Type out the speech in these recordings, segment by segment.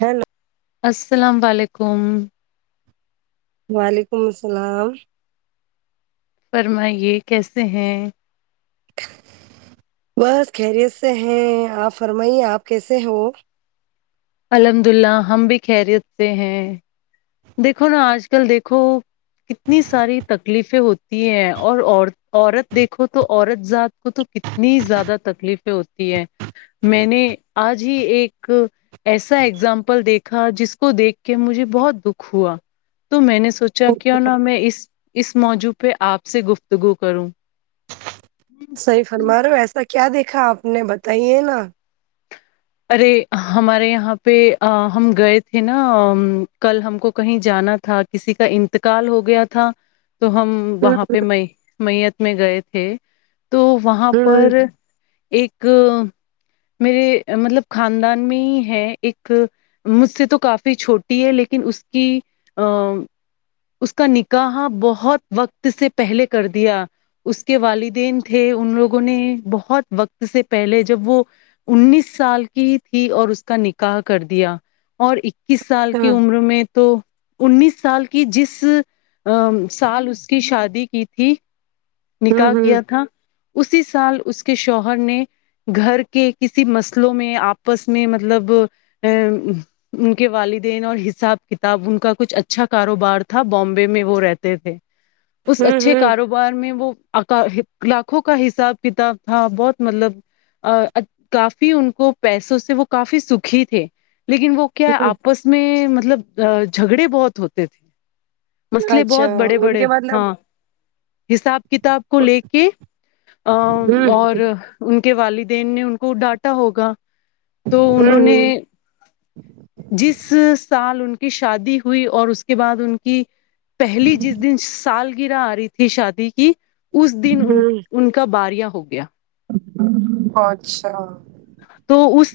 hello السلام وعلیکم وعلیکم السلام فرمائیے کیسے ہیں بس خیریت سے ہیں آپ فرمائیے آپ کیسے ہو الحمد اللہ ہم بھی خیریت سے ہیں دیکھو نا آج کل دیکھو کتنی ساری تکلیفیں ہوتی ہیں اور عورت عورت دیکھو تو عورت ذات کو تو کتنی زیادہ تکلیفیں ہوتی ہیں میں نے آج ہی ایک ایسا اگزامپل دیکھا جس کو دیکھ کے مجھے بہت دکھ ہوا تو میں نے سوچا چ کیوں نہ میں اس اس موضوع پہ آپ سے گفتگو کروں صحیح فرما رہے ہو ایسا کیا دیکھا آپ نے بتائیے نا ارے ہمارے یہاں پہ ا ہم گئے تھے نا کل ہم کو کہیں جانا تھا کسی کا انتقال ہو گیا تھا تو ہم ہوں وہاں پہ میے میت میں گئے تھے تو وہاں ہوں پر ایک میرے مطلب خاندان میں ہی ہے ایک مجھ سے تو کافی چھوٹی ہے لیکن اس کی ا اس کا نکاح بہت وقت سے پہلے کر دیا اس کے والدین تھے ان لوگوں نے بہت وقت سے پہلے جب وہ انیس سال کی ہی تھی اور اس کا نکاح کر دیا اور اکیس سال کی ہاں عمر میں تو انیس سال کی جس ا سال اس کی شادی کی تھی ہوں نکاح ہوں کیا تھا اسی سال اس کے شوہر نے گھر کے کسی مس لوں میں آپس میں مطلب ا ان کے والدین اور حساب کتاب ان کا کچھ اچھا کاروبار تھا بامبے میں وہ رہتے تھے اس ہوں اچھے ہوں کاروبا اخبار میں وہ لاکھوں کا حساب کتاب تھا بہت مطلب کافی ان کو پیسوں سے وہ کافی سکھی تھے لیکن وہ کیا ہوں آپس اس میں مطلب جھگڑے بہت ہوتے تھے مسئلے اچھا بہت بڑے ان بڑے کے مطلب ہاں حساب کتاب کو لے کے ہوں اور ان کے والدین نے ان کو ڈانٹا ہوگا تو انہوں نے ہوں ہوں جس سال ان کی شادی ہوئی اور اس کے بعد ان کی پہلی جس دن سالگرہ آ رہی تھی شادی کی اس دن ان ہوں ان کا باریا ہو گیا اچھا تو اس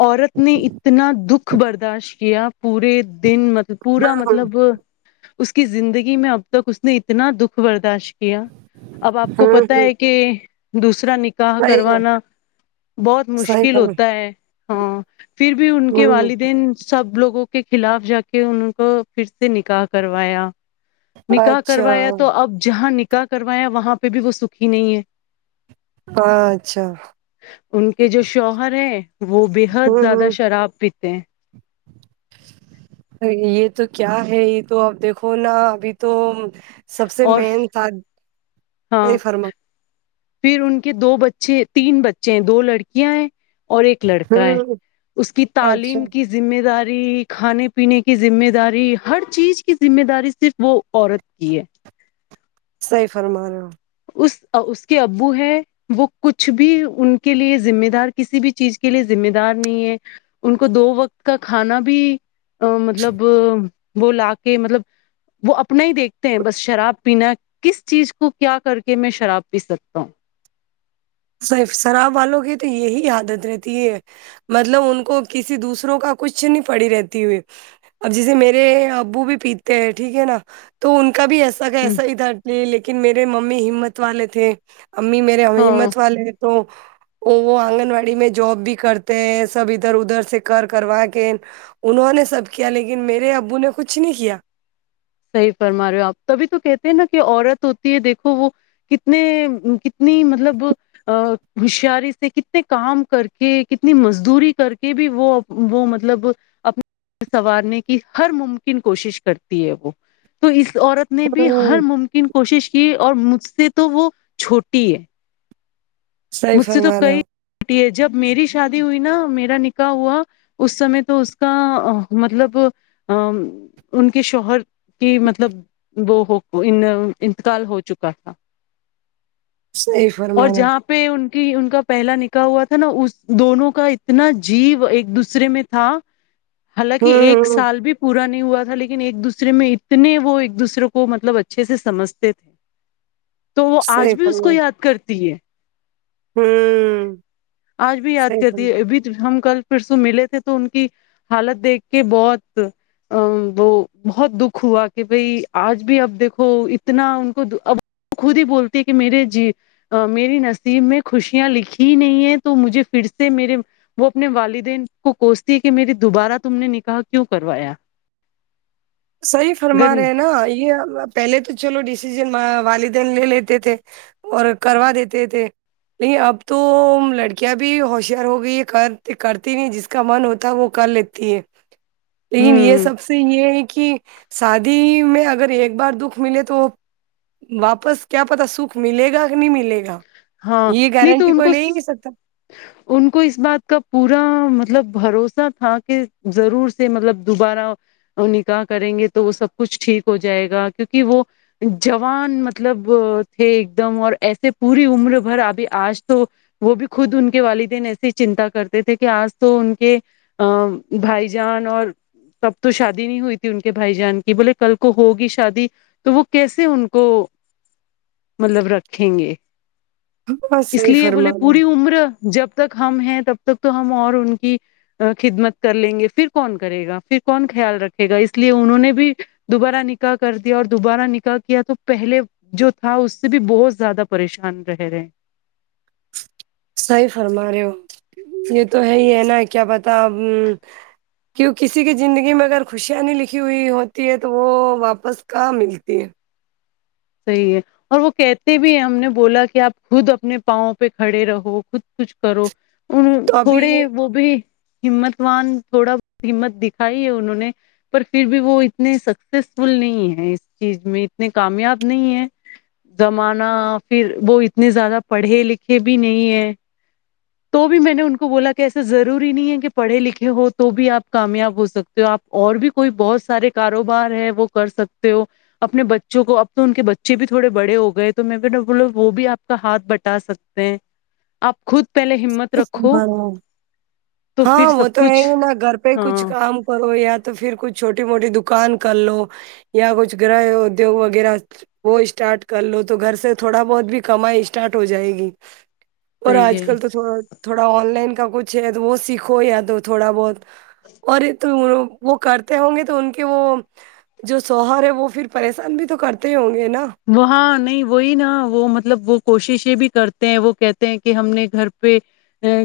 عورت نے اتنا دکھ برداشت کیا پورے دن م ہاں پورا ہاں ہوں مطلب اس کی زندگی میں اب تک اس نے اتنا دکھ برداشت کیا اب آپ کو پتا ہوں ہے کہ دوسرا نکاح صحیح ہے کروانا بہت صحیح مشکل فرما ہوتا ہے ہاں پھر بھی ان کے ہوں ہوں والدین سب لوگوں کے خلاف جا کے ان کو پھر سے نکاح کروایا نکاح اچھا کروایا تو اب جہاں نکاح کروایا وہاں پہ بھی وہ سکھی نہیں ہے اچھا ان کے جو شوہر ہے وہ بےحد ہوں زیادہ ہوں شراب پیتے ہیں [inaudible] یہ تو کیا ہے یہ تو اب دیکھو نا ابھی تو سب سے اور مین تھا ہاں پھر ان کے دو بچے تین بچے ہیں دو لڑکیاں ہیں اور ایک لڑکا ہے ہوں اس کی اچھا تعلیم کی ذمہ داری کھانے پینے کی ذمہ داری ہر چیز کی ذمے داری صرف وہ عورت کی ہے صحیح فرما رہے ہو اس اس کے ابو ہے وہ کچھ بھی ان کے لیے ذمہ دار کسی بھی چیز کے لیے ذمہ دار نہیں ہے ان کو دو وقت کا کھانا بھی ا مطلب وہ لا کے مطلب وہ اپنا ہی دیکھتے ہیں بس شراب پینا کس چیز کو کیا کر کہ میں شراب پی سکتا ہوں صرف شراب والوں کی تو یہی عادت رہتی ہے مطلب ان کو کسی دوسروں کا کچھ نہیں پڑی رہتی ہوئی اب جسے میرے ابو بھی پیتے ہیں ٹھیک ہے نا تو ان کا بھی ایسا س ہ ایسا ہی تھا لیکن میرے ممی ہمت والے تھے امی میرے ہاں ہمت والے تو وہ آنگن واڑی میں جاب بھی کرتے ہیں سب ادھر ادھر سے کر کروا کے انہوں نے سب کیا لیکن میرے ابو نے کچھ نہیں کیا صحیح فرما رہے ہو آپ تبھی تو کہتے ہیں نا کہ عورت ہوتی ہے دیکھو وہ کتنے کتنی مطلب ا ہوشیاری سے کتنے کام کر کے کتنی مزدوری کر کے بھی وہ وہ مطلب اپنے سنوارنے کی ہر ممکن کوشش کرتی ہے وہ تو اس عورت نے بھی ہر ہوں ممکن کوشش کی اور مجھ سے تو وہ چھوٹی ہے صحیح مجھ سے تو فرما رہے کئی ہو چھوٹی ہے جب میری شادی ہوئی نا میرا نکاح ہوا اس سمے تو اس کا مطلب ا ان کے شوہر کی مطلب وہ انتقال ہو چکا تھا [inaudible] اور فرما رہے ہو جہاں پہ ان کی ان کا پہلا نکا ہوا تھا نا اس دونوں کا اتنا جیو ایک دوسرے میں تھا حالانکہ ہوں ایک ہوں سال بھی پورا نہیں ہوا تھا لیکن ایک دوسرے میں اتنے وہ ایک دوسرے کو مطلب اچھے سے سمجھتے تھے تو وہ صحیح آج بھی اس فرما کو یاد کرتی ہے ہوں آج بھی یاد صحیح کرتی فرما ہے اب ہم کل پھر س ملے تھے تو ان کی حالت دیکھ کے بہت ا وہ بہت دکھ ہوا کہ بھائی آج بھی اب دیکھو اتنا ان کو اب وہ خود ہی بولتی ہے کہ میرے جی میری نصیب میں خوشیاں لکھی نہیں ہے تو مجھے پھر سے میرے وہ اپنے والدین کو کوستی ہے کہ میری دوبارہ تم نے نکاح کیوں کروایا صحیح گر فرما رہے ہیں نا یہ پہلے تو چلو ڈیسیزن والدین لے لیتے تھے اور کروا دیتے تھے لیکن اب تو لڑکیاں بھی ہوشیار ہو گئی ہے کرتے کرتے نہیں جس کا من ہوتا ہے وہ کر لی تیھ لیکن یہ ہوں سب سے یہ کہ شادی میں اگر ایک بار دکھ ملے تو واپس کیا پتا سکھ ملے گا کہ نہیں ملے گا ہاں یہ نہیں تو گارنٹی ان کوئی لیں کو گی سب ت ان کو اس بات کا پورا مطلب بھروسہ تھا کہ ضرور سے مطلب دوبارہ نکاح کریں گے تو وہ سب کچھ ٹھیک ہو جائے گا کیونکہ وہ جوان مطلب تھے ایک دم اور ایسے پوری عمر بھر ابھی آج تو وہ بھی خود ان کے والدین ایسے ہی چنتا کرتے تھے کہ آج تو ان کے ا بھائی جان اور تب تو شادی نہیں ہوئی تھی ان کے بھائی جان کی بولے کل کو ہوگی شادی تو وہ کیسے ان کو مطلب رکھیں گے ہاں اس صحیح لیے بولے فرما رہے ہو پوری عمر جب تک ہم ہیں تب تک تو ہم اور ان کی خدمت کر لیں گے پھر کون کرے گا پھر کون خیال رکھے گا اس لیے انہوں نے بھی دوبارہ نکاح کر دیا اور دوبارہ نکاح کیا تو پہلے جو تھا اس سے بھی بہت زیادہ پریشان رہ رہے ہیں صحیح فرما رہے ہو یہ تو ہے ہی ہے نا کیا پتا کیوں کسی کی زندگی میں اگر خوشیاں نی لکھی ہوئی ہوتی ہے تو وہ واپس کہاں ملتی ہے صحیح ہے اور وہ کہتے بھی ہیں ہم نے بولا کہ آپ خود اپنے پاؤں پہ کھڑے رہو خود کچھ کرو ان تو ابھی تھوڑے وہ بھی ہمت وان تھوڑا بہت ہمت دکھائی ہے انہوں نے پر پھر بھی وہ اتنے سکسیسفل نہیں ہے اس چیز میں اتنے کامیاب نہیں ہے زمانہ پھر وہ اتنے زیادہ پڑھے لکھے بھی نہیں ہے تو بھی میں نے ان کو بولا کہ ایسا ضروری نہیں ہے کہ پڑھے لکھے ہو تو بھی آپ کامیاب ہو سکتے ہو آپ اور بھی کوئی بہت سارے کاروبار ہے وہ کر سکتے ہو اپنے بچوں کو تو ان کے بچے بھی تھوڑے بڑے ہو گئے تو میں بھی نہ بولا وہ بھی آپ کا ہاتھ بٹا سکتے ہیں آپ خود پہلے ہمت رکھو تو پھر ہاں وہ سب تو ہے کچھ ہی نا گھر پہ ہی کچھ ہاں کام او ہو یا تو پھر کچھ چھوٹی موٹی دوکان کر لو یا کچھ گرہ ادیوگ وغیرہ وہ اسٹارٹ کر لو تو گھر سے تھوڑا بہت بھی کمائی اسٹارٹ ہو جائے گی اور صحیح آج ہے کل تو تھڑا تھوڑا آن لائن کا کچھ ہے وہ سیکھو یا تو تھوڑا بہت اور تو وہ کرتے ہوں گے تو ان کے وہ جو شوہر ہے وہ پھر پریشان بھی تو کرتے ہونگے نا وہ ہاں نہیں وہی نا وہ مطلب وہ کوششیں بھی کرتے ہیں وہ کہتے ہیں کہ ہم نے گھر پہ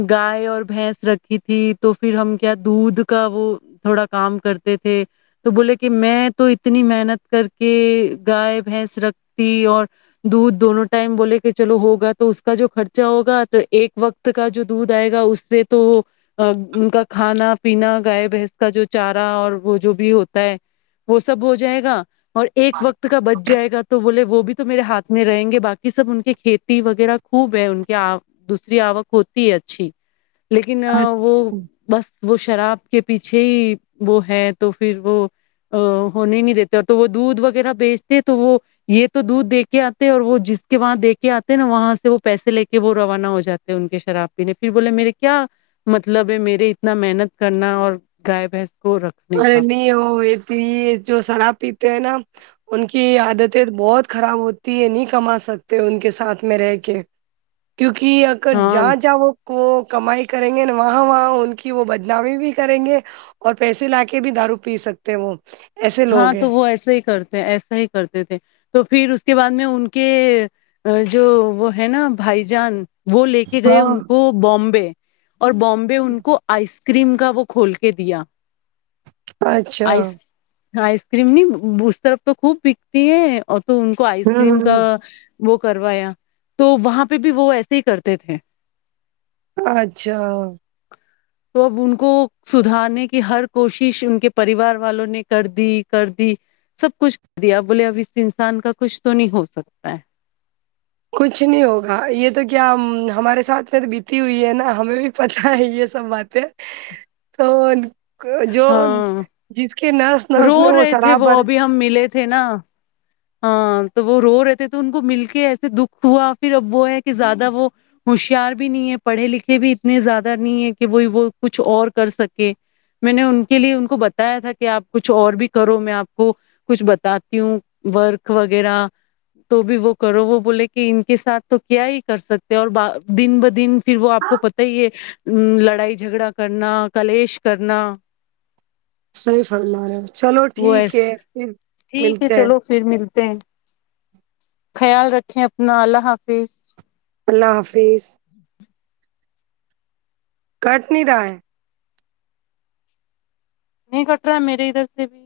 گائے اور بھینس رکھی تھی تو پھر ہم کیا دودھ کا وہ تھوڑا کام کرتے تھے تو بولے کہ میں تو اتنی محنت کر کے گائے بھینس رکھتی اور دودھ دونوں ٹائم بولے کہ چلو ہوگا تو اس کا جو خرچہ ہوگا تو ایک وقت کا جو دودھ آئے گا اس سے تو ان کا کھانا پینا گائے بھینس کا جو چارہ اور وہ جو بھی ہوتا ہے وہ سب ہو جائے گا اور ایک وقت کا بچ جائے گا تو تو بولے وہ بھی تو میرے ہاتھ میں رہیں گے باقی سب ان کے کھیتی وغیرہ خوب ہے ان کے آ دوسری آوک ہوتی ہے اچھی لیکن وہ بس وہ شراب کے پیچھے ہی وہ ہے تو پھر وہ آ ہونے نہیں دیتے اور تو وہ دودھ وغیرہ بیچتے تو وہ یہ تو دودھ دے کے آتے اور وہ جس کے وہاں دے کے آتے ہیں نا وہاں سے وہ پیسے لے کے وہ روانہ ہو جاتے ان کے شراب پینے پھر بولے میرے کیا مطلب ہے میرے اتنا محنت کرنا اور گائے بھینس کو رکھ ارے نہیں ہوتی یہ جو شراب پیتے ہیں نا ان کی عادتیں بہت خراب ہوتی ہے نہیں کما سکتے ان کے ساتھ میں رہ کے کیونکہ اگر ہاں جا جاؤ کو کمائی کریں گے وہاں وہاں ان کی وہ بدنامی بھی کریں گے اور پیسے لا کے کے بھی دارو پی سکتے ہیں وہ ایسے ہاں لوگ ہیں تو وہ ایسا ہی کرتے ہیں ایسا ہی کرتے تھے تو پھر اس کے بعد میں ان کے جو وہ ہے نا بھائی جان وہ لے کے گئے ہاں ان کو بامبے اور بامبے ان کو آئس کریم کا وہ کھول کے دیا اچھا آئس آئس کریم نہیں اس طرف تو خوب بکتی ہے اور تو ان کو آئس کریم کا ہوں وہ کروایا تو وہاں پہ بھی وہ ایسے ہی کرتے تھے اچھا تو اب ان کو سدھارنے کی ہر کوشش ان کے پریوار والوں نے کر دی کر دی سب کچھ کر دیا ا بولے اب اس انسان کا کچھ تو نہیں ہو سکتا ہے کچھ نہیں ہوگا یہ تو کیا ہمارے ساتھ میں تو بیتی ہوئی ہے نا ہمیں بھی پتاہ ہے یہ سب بات ڈے تو جو ہاں جس کے نس نس رو میں وہ رہے تھے شرابر ابھی ہم ملے تھے نا ہاں تو وہ رو رہے تھے تو ان کو مل کے ایسے دکھ ہوا پھر اب وہ ہے کہ زیادہ وہ ہوشیار بھی نہیں ہے پڑھے لکھے بھی اتنے زیادہ نہیں ہے کہ وہ وہ کچھ اور کر سکے میں نے ان کے لیے ان کو بتایا تھا کہ آپ کچھ اور بھی کرو میں آپ کو کچھ بتاتی ہوں ورک وغیرہ تو بھی وہ کرو وہ بو لے کہ ان کے ساتھ تو کیا ہی کر سکتے اور بہ دن بہ دن پھر وہ آپ کو پتہ ہی ہے لڑائی جھگڑا کرنا کلیش کرنا صحیح فرمایا چلو وہ ٹھیک ایسے ہے پھر ٹھیک ہے ملتے ہیں چلو پھر ملتے ہیں خیال رکھیں اپنا اللہ حافظ اللہ حافظ کٹ نہیں رہا ہے نہیں کٹ رہا میرے ادھر سے بھی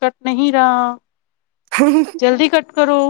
کٹ نہیں رہا [unintelligible] جلدی کٹ کرو